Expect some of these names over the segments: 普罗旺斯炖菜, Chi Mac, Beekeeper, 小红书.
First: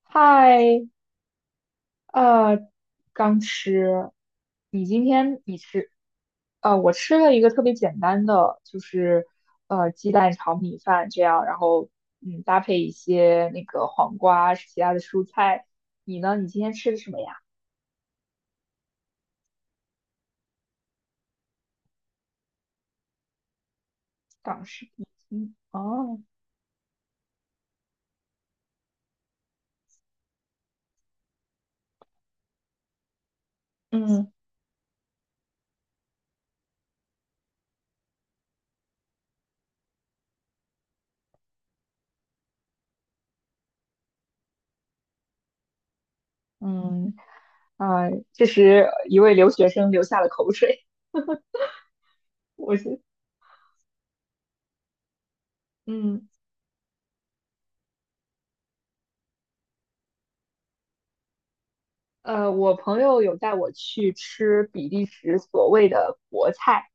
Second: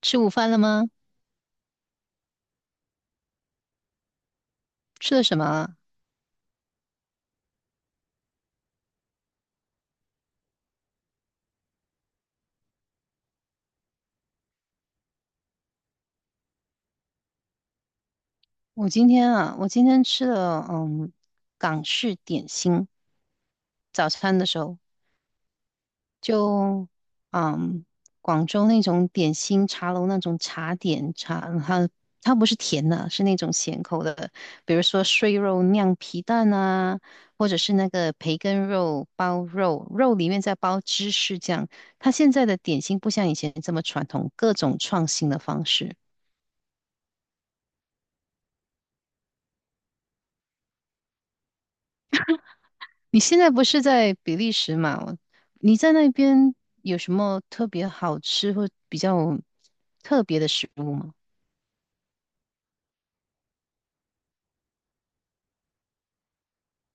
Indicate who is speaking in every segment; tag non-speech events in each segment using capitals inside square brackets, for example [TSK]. Speaker 1: 吃午饭了吗？
Speaker 2: 嗨，呃，刚吃，你今
Speaker 1: 吃了什
Speaker 2: 天
Speaker 1: 么
Speaker 2: 你
Speaker 1: 啊？
Speaker 2: 吃，我吃了一个特别简单的，就是鸡蛋炒米饭这样，然后搭配一些那个黄瓜其他的蔬菜。你呢？你今天吃的什么呀？
Speaker 1: 我今天啊，我今天吃了港式点心，早餐的时
Speaker 2: 港
Speaker 1: 候。
Speaker 2: 式点心哦，
Speaker 1: 就嗯广州那种点心茶楼那种茶点茶，它它不是甜的，是那种咸口的，
Speaker 2: 嗯
Speaker 1: 比如说碎肉酿皮蛋啊，或者是那个培根肉包肉，肉里面再包芝士酱。它现在的点心不像以前这么传统，各种创新的方式。
Speaker 2: 嗯，啊、这时一位留学生流下了口水。[LAUGHS] 我是
Speaker 1: 你现在不是在比利时嘛？你在那
Speaker 2: 嗯。
Speaker 1: 边有什么特别好吃或比较特别的食物吗？
Speaker 2: 我朋友有带我去吃比利时所谓的国菜，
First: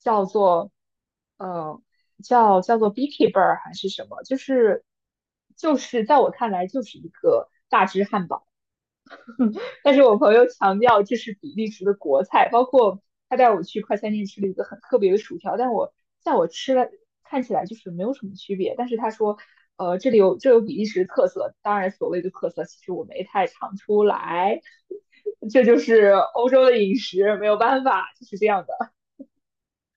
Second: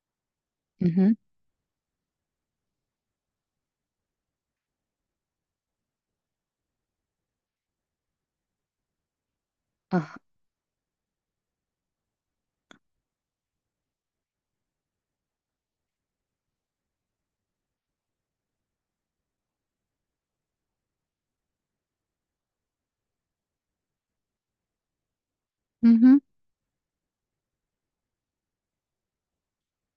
Speaker 2: 叫做，
Speaker 1: 嗯哼，
Speaker 2: 呃，叫做 Beekeeper 还是什么，就是在我看来就是一个大只汉堡。但是
Speaker 1: 啊，
Speaker 2: 我朋友强调这是比利时的国菜，包括他带我去快餐店吃了一个很特别的薯条，但我在我吃了看起来就是没有什么区别，但是他说，这里有比利时特色，当然所谓的特色其实我没太尝出来，这就
Speaker 1: 嗯
Speaker 2: 是
Speaker 1: 哼，
Speaker 2: 欧洲的饮食，没有办法，就是这样的。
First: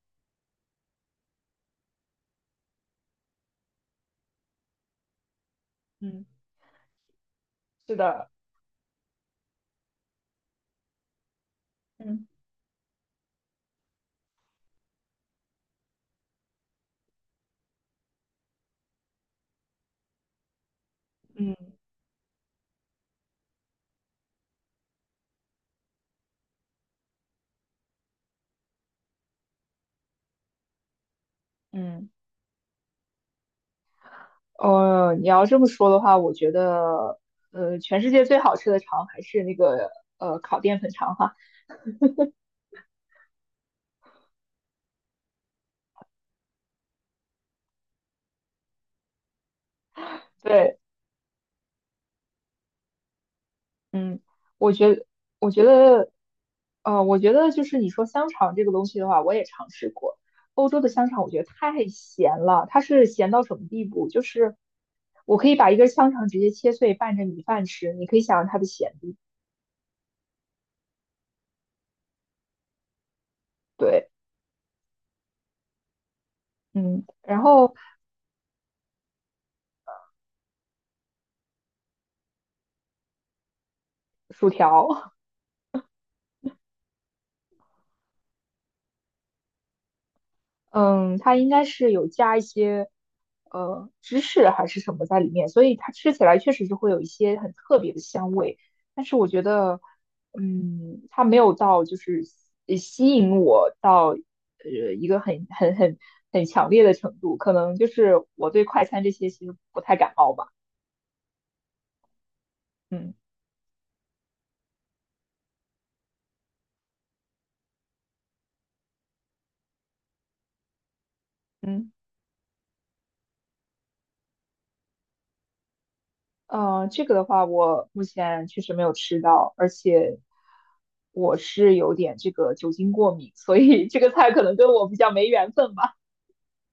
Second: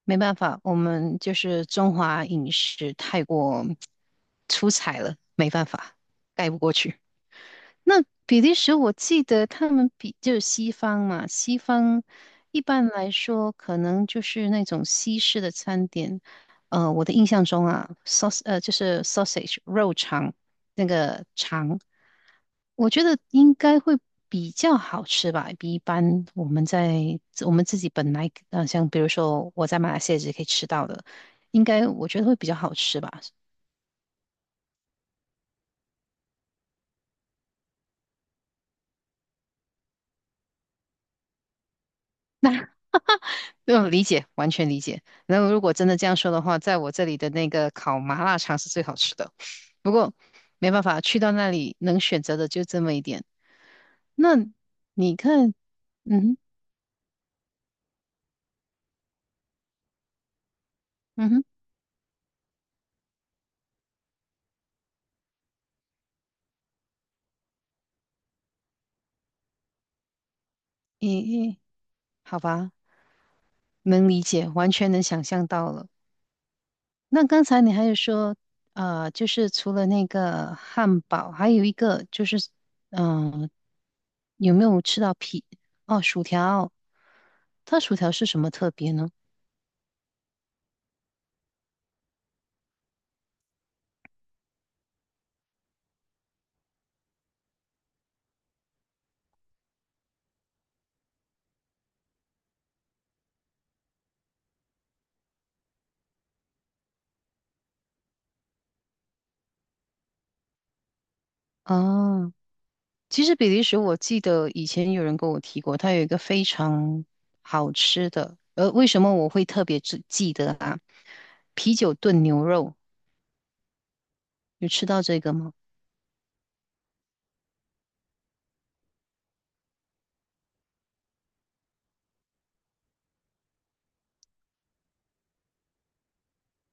Speaker 1: 没办法，我们就是中华饮食太过 [TSK] 出彩了，没办法，
Speaker 2: 嗯，
Speaker 1: 盖不过去。
Speaker 2: 是
Speaker 1: 那
Speaker 2: 的，
Speaker 1: 比利时，我记得他们比就是西方嘛，西方
Speaker 2: 嗯
Speaker 1: 一般来说可能就是那种西式的餐点。我的印象中啊，saus 就是 sausage 肉肠那个
Speaker 2: 嗯
Speaker 1: 肠，我觉得应该会比较好吃吧，比一般我们在我们自己本来像比如说我在马来西亚也可以吃到的，应该我
Speaker 2: 嗯，
Speaker 1: 觉得会比较好吃吧。
Speaker 2: 你要这么说的话，我觉得，全世界最好吃的肠还是那个烤淀粉肠哈，
Speaker 1: 嗯，理解，完全理解。然后如果真的这样说的话，在我这里的那个烤麻辣肠是最好吃的。不过没
Speaker 2: 对。
Speaker 1: 办法，去到那里能选择的就这么一点。
Speaker 2: 嗯，
Speaker 1: 那
Speaker 2: 我觉得，
Speaker 1: 你看，
Speaker 2: 我觉得，
Speaker 1: 嗯哼，
Speaker 2: 我觉得就是你说香肠这个东西的话，我也尝试过。欧洲的香肠
Speaker 1: 嗯
Speaker 2: 我觉
Speaker 1: 哼，
Speaker 2: 得太咸了，它是咸到什么地步？就是我可以把一根香肠直接切碎拌着米饭吃，你可以想象它的咸度。
Speaker 1: 咦、咦，好吧，能
Speaker 2: 对，
Speaker 1: 理解，完全能想象到了。
Speaker 2: 嗯，
Speaker 1: 那
Speaker 2: 然
Speaker 1: 刚才你
Speaker 2: 后
Speaker 1: 还有说，就是除了那个汉堡，还有一个就是，嗯、
Speaker 2: 薯
Speaker 1: 有没有
Speaker 2: 条，
Speaker 1: 吃到
Speaker 2: [LAUGHS]
Speaker 1: 皮？哦，薯条，它薯条是什么特别呢？
Speaker 2: 嗯，它应该是有加一些芝士还是什么在里面，所以它吃起来确实是会有一些很特别的香味。但是我觉得，嗯，它没有到就是吸引我到一个很强烈的程度，可能就是我对快餐这些其实不太感冒吧。
Speaker 1: 哦。
Speaker 2: 嗯
Speaker 1: 其实比利时，我记得以前有人跟我提过，它有一个非常好吃的，为什么我会特别记得啊？啤
Speaker 2: 嗯。
Speaker 1: 酒炖牛肉，有吃到这个吗？
Speaker 2: 这个的话，我目前确实没有吃到，而且我是有点这个酒精过敏，所以这个菜可能跟我比较没缘分吧。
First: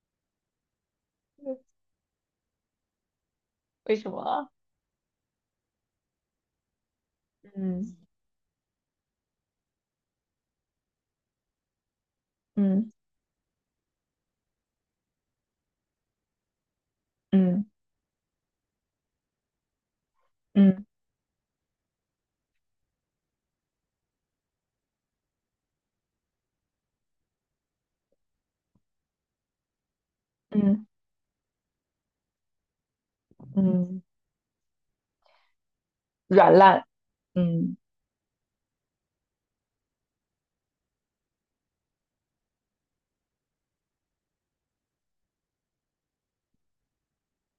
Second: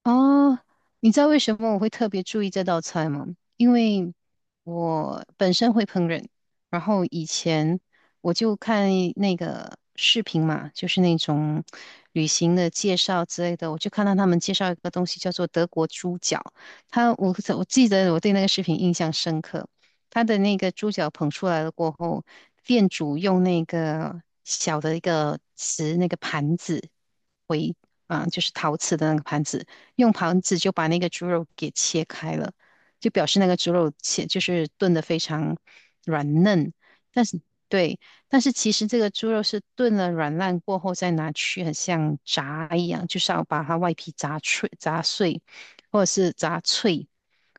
Speaker 1: 哦，你知道为什么
Speaker 2: [LAUGHS]
Speaker 1: 我会特别注意这道菜吗？因
Speaker 2: 为什
Speaker 1: 为
Speaker 2: 么啊？
Speaker 1: 我本身会烹饪，然后以前
Speaker 2: 嗯
Speaker 1: 我就看那个视频嘛，就是那种旅行的
Speaker 2: 嗯
Speaker 1: 介绍之类的，我就看到他们介绍一个东西叫做德国猪脚，他我
Speaker 2: 嗯
Speaker 1: 我记得我对那个视频印象深刻。他的那个
Speaker 2: 嗯
Speaker 1: 猪脚捧出来了过后，店主用那个小的一个瓷那个盘子为啊，就是陶瓷的那个盘子，用盘子就
Speaker 2: 嗯
Speaker 1: 把那个猪肉给切开了，就表示那个猪肉
Speaker 2: 嗯，
Speaker 1: 切就是炖得非常软
Speaker 2: 软
Speaker 1: 嫩。
Speaker 2: 烂。
Speaker 1: 但是
Speaker 2: 嗯
Speaker 1: 对，但是其实这个猪肉是炖了软烂过后再拿去，很像炸一样，就是要把它外皮炸脆、炸碎，或者是炸脆，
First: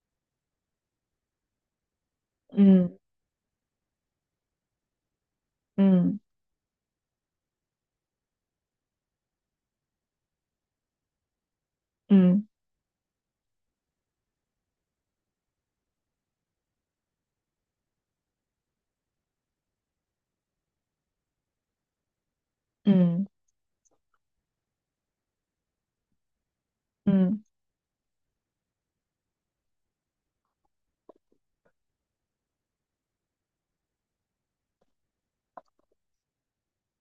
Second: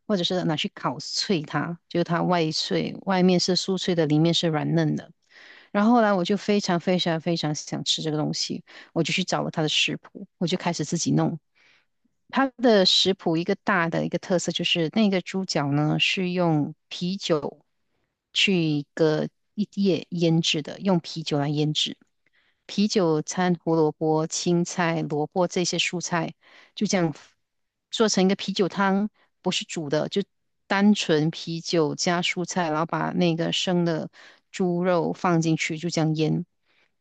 Speaker 1: 或者是拿去烤脆它，就是它外脆，
Speaker 2: 嗯
Speaker 1: 外面是酥脆的，里面是软嫩的。然后后来
Speaker 2: 嗯
Speaker 1: 我就非常非常非常想吃这个东西，我就去找了它的食谱，我就开始自己弄。它
Speaker 2: 嗯
Speaker 1: 的食谱一个大的一个特色就是那个猪脚呢是用啤酒去一个一夜腌制的，用啤酒来腌制。啤酒
Speaker 2: 嗯
Speaker 1: 掺胡萝卜、青菜、萝卜这些蔬菜，就这样
Speaker 2: 嗯
Speaker 1: 做成一个啤酒汤，不是煮的，就单纯啤酒加蔬菜，然后把那个生的猪肉放进去，就这样腌。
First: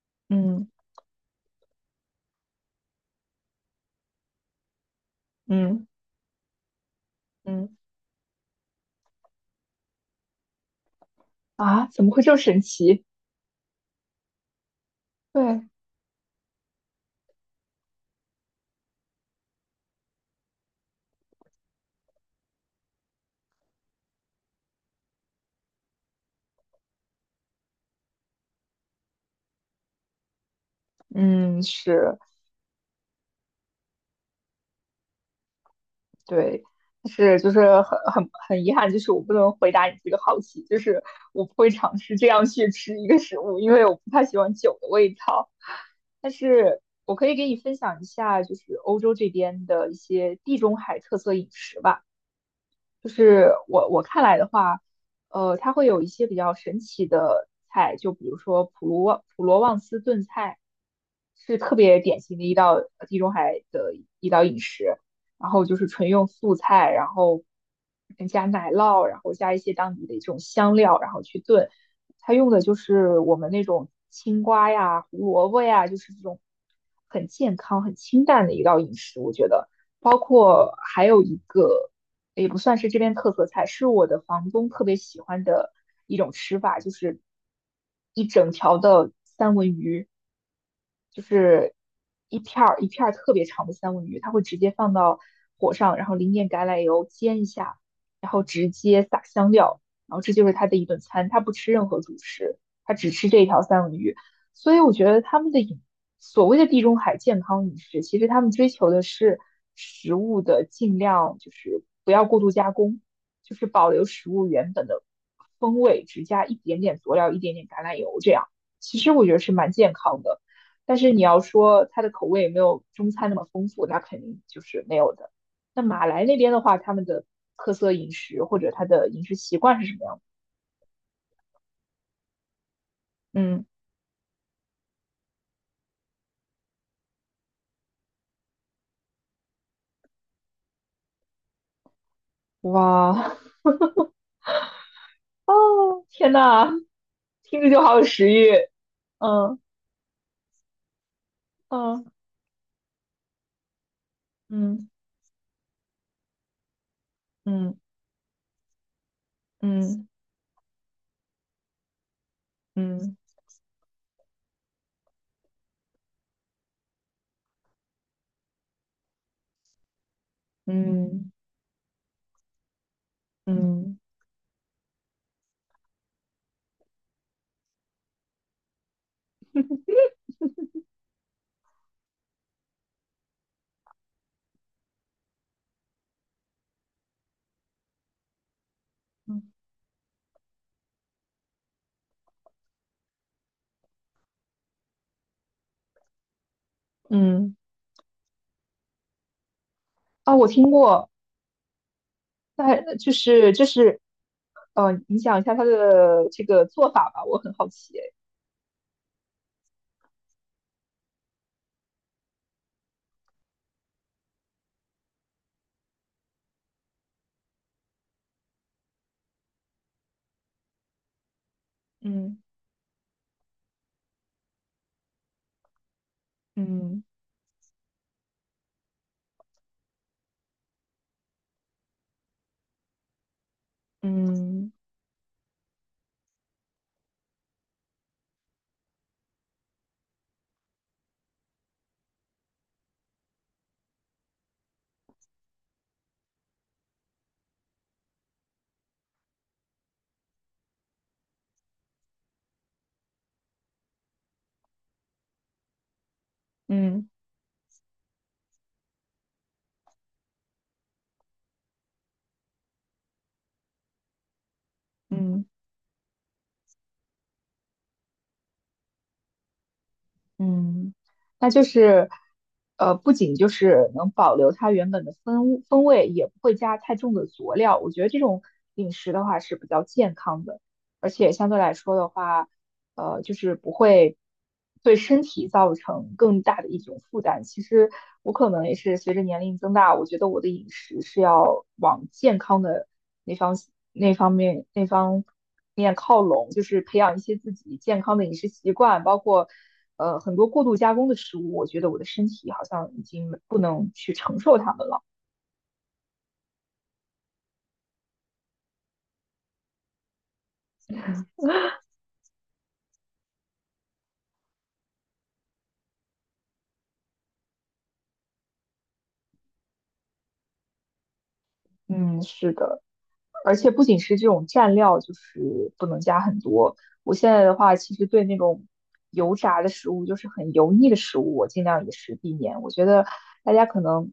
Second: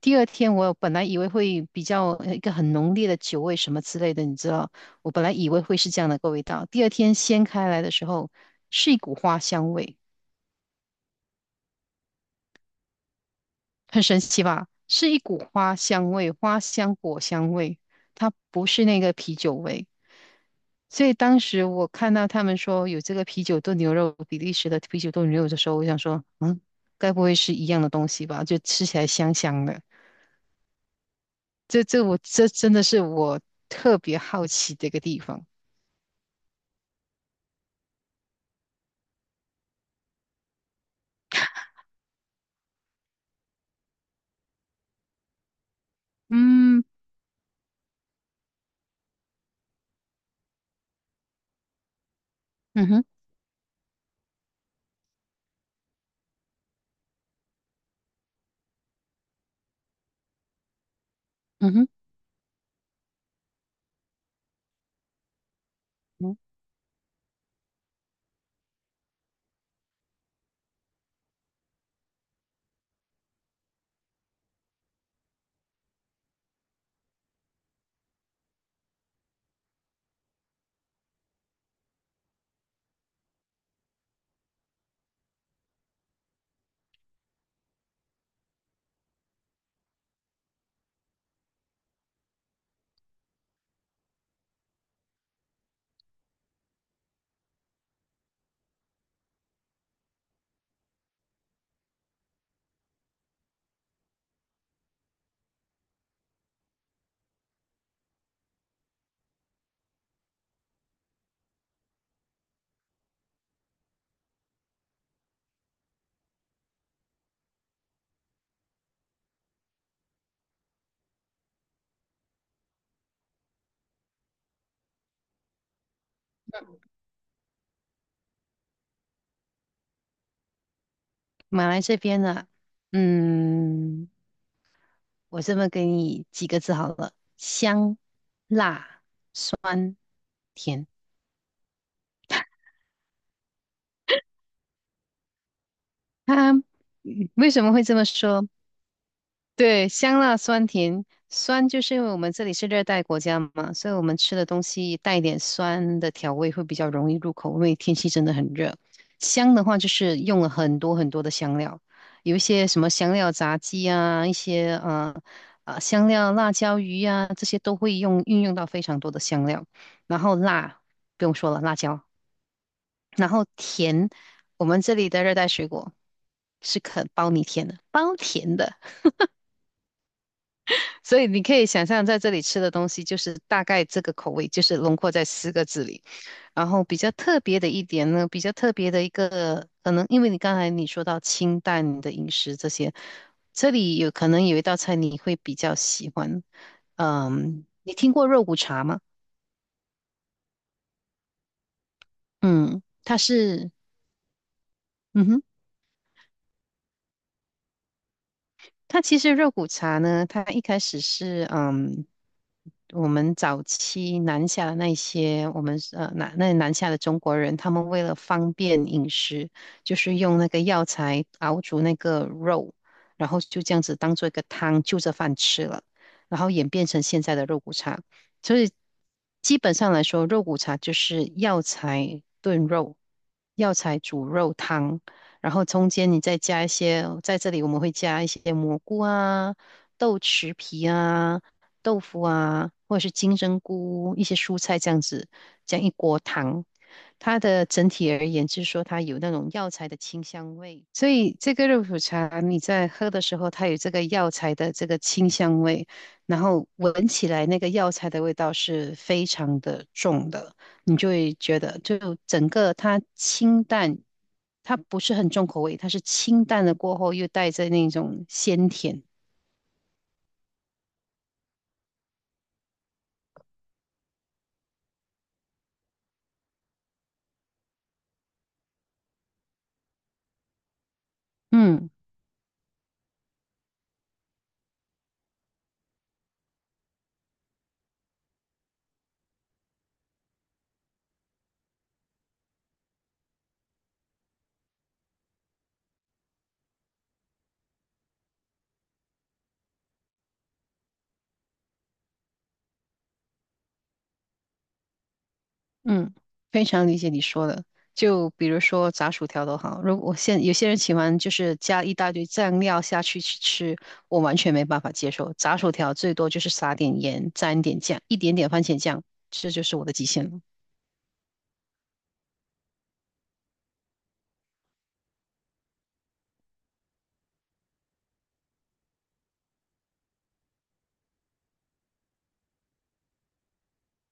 Speaker 1: 第二天
Speaker 2: 嗯嗯
Speaker 1: 我本来以为会比较一个很浓烈的酒味什么之类的，你知道，我本来以为会
Speaker 2: 嗯
Speaker 1: 是这样的个味道。第二天掀开
Speaker 2: 嗯
Speaker 1: 来的时候，是一股花香味。
Speaker 2: 啊，怎么会这么神奇？
Speaker 1: 很神奇吧？是一股
Speaker 2: 对，
Speaker 1: 花香味，花香果香味，它不是那个啤酒味。所以当时我看到他们说有这个啤酒炖牛肉，比利时的啤酒炖牛肉的时候，我想说，嗯，该不会是一样的东西吧？就吃起来香香的。
Speaker 2: 嗯
Speaker 1: 这这
Speaker 2: 是。
Speaker 1: 我这真的是我特别好奇的一个地方。
Speaker 2: 对，但是就是很遗憾，就是我不能回答你这个好奇，就是我不会尝试这样去吃一个食物，因为我不太喜欢酒的味道。但是
Speaker 1: 嗯，
Speaker 2: 我可以给你分享一下，就是欧洲这边的一些地中海特色饮食吧。
Speaker 1: 嗯哼，
Speaker 2: 就是我看来的话，它会有一些比较神奇的菜，就比如说普罗旺斯炖菜，是
Speaker 1: 嗯
Speaker 2: 特
Speaker 1: 哼，
Speaker 2: 别典型的一道地中海的一道饮食。然后就是纯用
Speaker 1: 嗯，
Speaker 2: 素菜，然后加奶酪，然后加一些当地的这种香料，然后去炖。它用的就是我们那种青瓜呀、胡萝卜呀，就是这种很健康、很清淡的一道饮食，我觉得。包括还有一个也不算是这边特色菜，是我的房东特别喜欢的一种吃法，就是一整条的三文鱼，就是一片儿一片儿特别长的三文鱼，它会直接放到火上，然后淋点橄榄油煎一下，然后直接撒香料，然后这就是他的一顿餐，他不吃任何主食，他只吃这一条三文鱼。所以我觉得他们的所谓的地中海健康饮食，其实他们追求的是食物的尽量就是不要过度加工，就是保留食物原本的风味，只加一点点佐料，一点点橄榄油这样。其实我觉得是蛮健康的，但是你要说它的口味有没有中餐那么丰富，那肯定就是没有的。那马来那边的话，他们的特色饮食或者他的饮食习惯是什么样的？
Speaker 1: 马来这边呢，
Speaker 2: 嗯，
Speaker 1: 嗯。我这么给你几个字好了：香、辣、酸、甜。
Speaker 2: 哇，哦，天
Speaker 1: 它、
Speaker 2: 呐，
Speaker 1: 为
Speaker 2: 听
Speaker 1: 什
Speaker 2: 着
Speaker 1: 么
Speaker 2: 就
Speaker 1: 会这
Speaker 2: 好
Speaker 1: 么
Speaker 2: 有食
Speaker 1: 说？
Speaker 2: 欲。嗯
Speaker 1: 对，香辣酸甜，酸就是因
Speaker 2: 嗯
Speaker 1: 为我们这里是热带国家嘛，所以我们吃的东
Speaker 2: 嗯
Speaker 1: 西带一点酸的调味会比较容易入口，因为天气真的很热。香的话就
Speaker 2: 嗯
Speaker 1: 是用了很多很多的香料，有一些什么香
Speaker 2: 嗯
Speaker 1: 料炸鸡啊，一些香料辣椒鱼啊，这些都会用运用到非常多的香料。然后
Speaker 2: 嗯
Speaker 1: 辣不
Speaker 2: 嗯
Speaker 1: 用说了，辣椒。然后
Speaker 2: 嗯
Speaker 1: 甜，我们这里的热带水果是肯包你甜的，包甜的。所以你可以想象，在这里吃的东西就是大概这个口味，就是轮廓在四个字里。然后比较特别的一点呢，比较特别的一
Speaker 2: 嗯
Speaker 1: 个，可能因为你刚才你说到清淡的饮食这些，这里有可能有一道菜你会比较喜欢。
Speaker 2: 嗯
Speaker 1: 嗯，你听过肉骨茶吗？
Speaker 2: 啊，我听过，
Speaker 1: 嗯，
Speaker 2: 但就
Speaker 1: 它
Speaker 2: 是就
Speaker 1: 是，
Speaker 2: 是，你
Speaker 1: 嗯
Speaker 2: 讲
Speaker 1: 哼。
Speaker 2: 一下它的这个做法吧，我很好奇诶。
Speaker 1: 它其实肉骨茶呢，它一开始是我们早期南下的那些我们那南下的中国人，他们为了方便饮食，就是用那个药材熬煮那个
Speaker 2: 嗯
Speaker 1: 肉，然后就这样子当做一个汤，就着饭吃了，然后演变成
Speaker 2: 嗯
Speaker 1: 现在的肉骨茶。所以基本上来说，肉骨茶就是药材炖肉、药材煮肉
Speaker 2: 嗯
Speaker 1: 汤，然后中间你再加一些，在这里我们会加一些蘑菇啊、豆豉皮啊、豆腐啊，或者是金针菇、一些蔬菜这样子，这样一锅汤。它的整体而言，就是说它有那种药材的清香味，所以这个肉骨茶你在喝的时候，它有这个药材的这个清香味，然后
Speaker 2: 嗯
Speaker 1: 闻起来那个药材的味道是非常的重的，你就会觉得就整个它清淡，它不是很
Speaker 2: 嗯
Speaker 1: 重口味，它是清淡的过后又带着那种鲜甜。
Speaker 2: 嗯，那就是，不仅就是能保留它原本的风味，也不会加太重的佐料。我觉得这种饮食的话是比较健康的，而且相对来
Speaker 1: 嗯，
Speaker 2: 说的话，就是不会对身体造成更大的一种负担。其实我可能也是随着年龄增大，我觉得我的饮食是要往健康的那方那方面靠拢，就是培养一些自己健康的饮食习惯，包括很多过度加工的食物，我觉得我的身体好像已经不能去承受它们了。
Speaker 1: 嗯，非常理解你说的。就比如说炸薯条都好，如果我现有些人喜欢就是加一大堆酱料下去去吃，我完全没办法接受。炸薯条最多就是撒点盐，沾点酱，一点点番茄酱，这就是我的极限了。
Speaker 2: 嗯，是的，而且不仅是这种蘸料，就是不能加很多。我现在的话，其实对那种油炸的食物，就是很油腻的食物，我尽量也是避免。我觉得大家可能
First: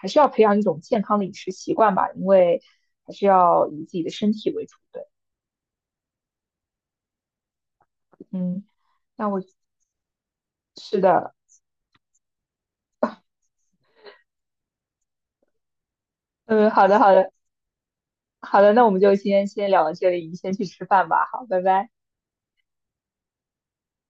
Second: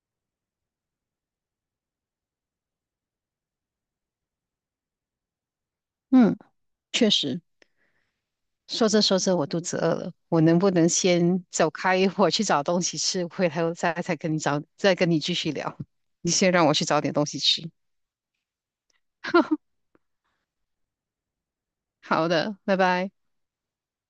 Speaker 2: 还是要培养一种健康的饮食习惯吧，因为还是要以自己的身体为主对。
Speaker 1: 嗯，确实。
Speaker 2: 嗯，
Speaker 1: 说着说
Speaker 2: 那
Speaker 1: 着，
Speaker 2: 我
Speaker 1: 我肚子饿了，我能不能
Speaker 2: 是的，
Speaker 1: 先走开一会儿去找东西吃，回头再跟你找，再跟你继续聊？你先让
Speaker 2: 嗯，
Speaker 1: 我去
Speaker 2: 好的，
Speaker 1: 找
Speaker 2: 好
Speaker 1: 点东
Speaker 2: 的，
Speaker 1: 西吃。
Speaker 2: 好的，那我们就今天先
Speaker 1: [LAUGHS]
Speaker 2: 聊到这里，你先去吃饭吧，好，拜拜。
Speaker 1: 好的，拜拜。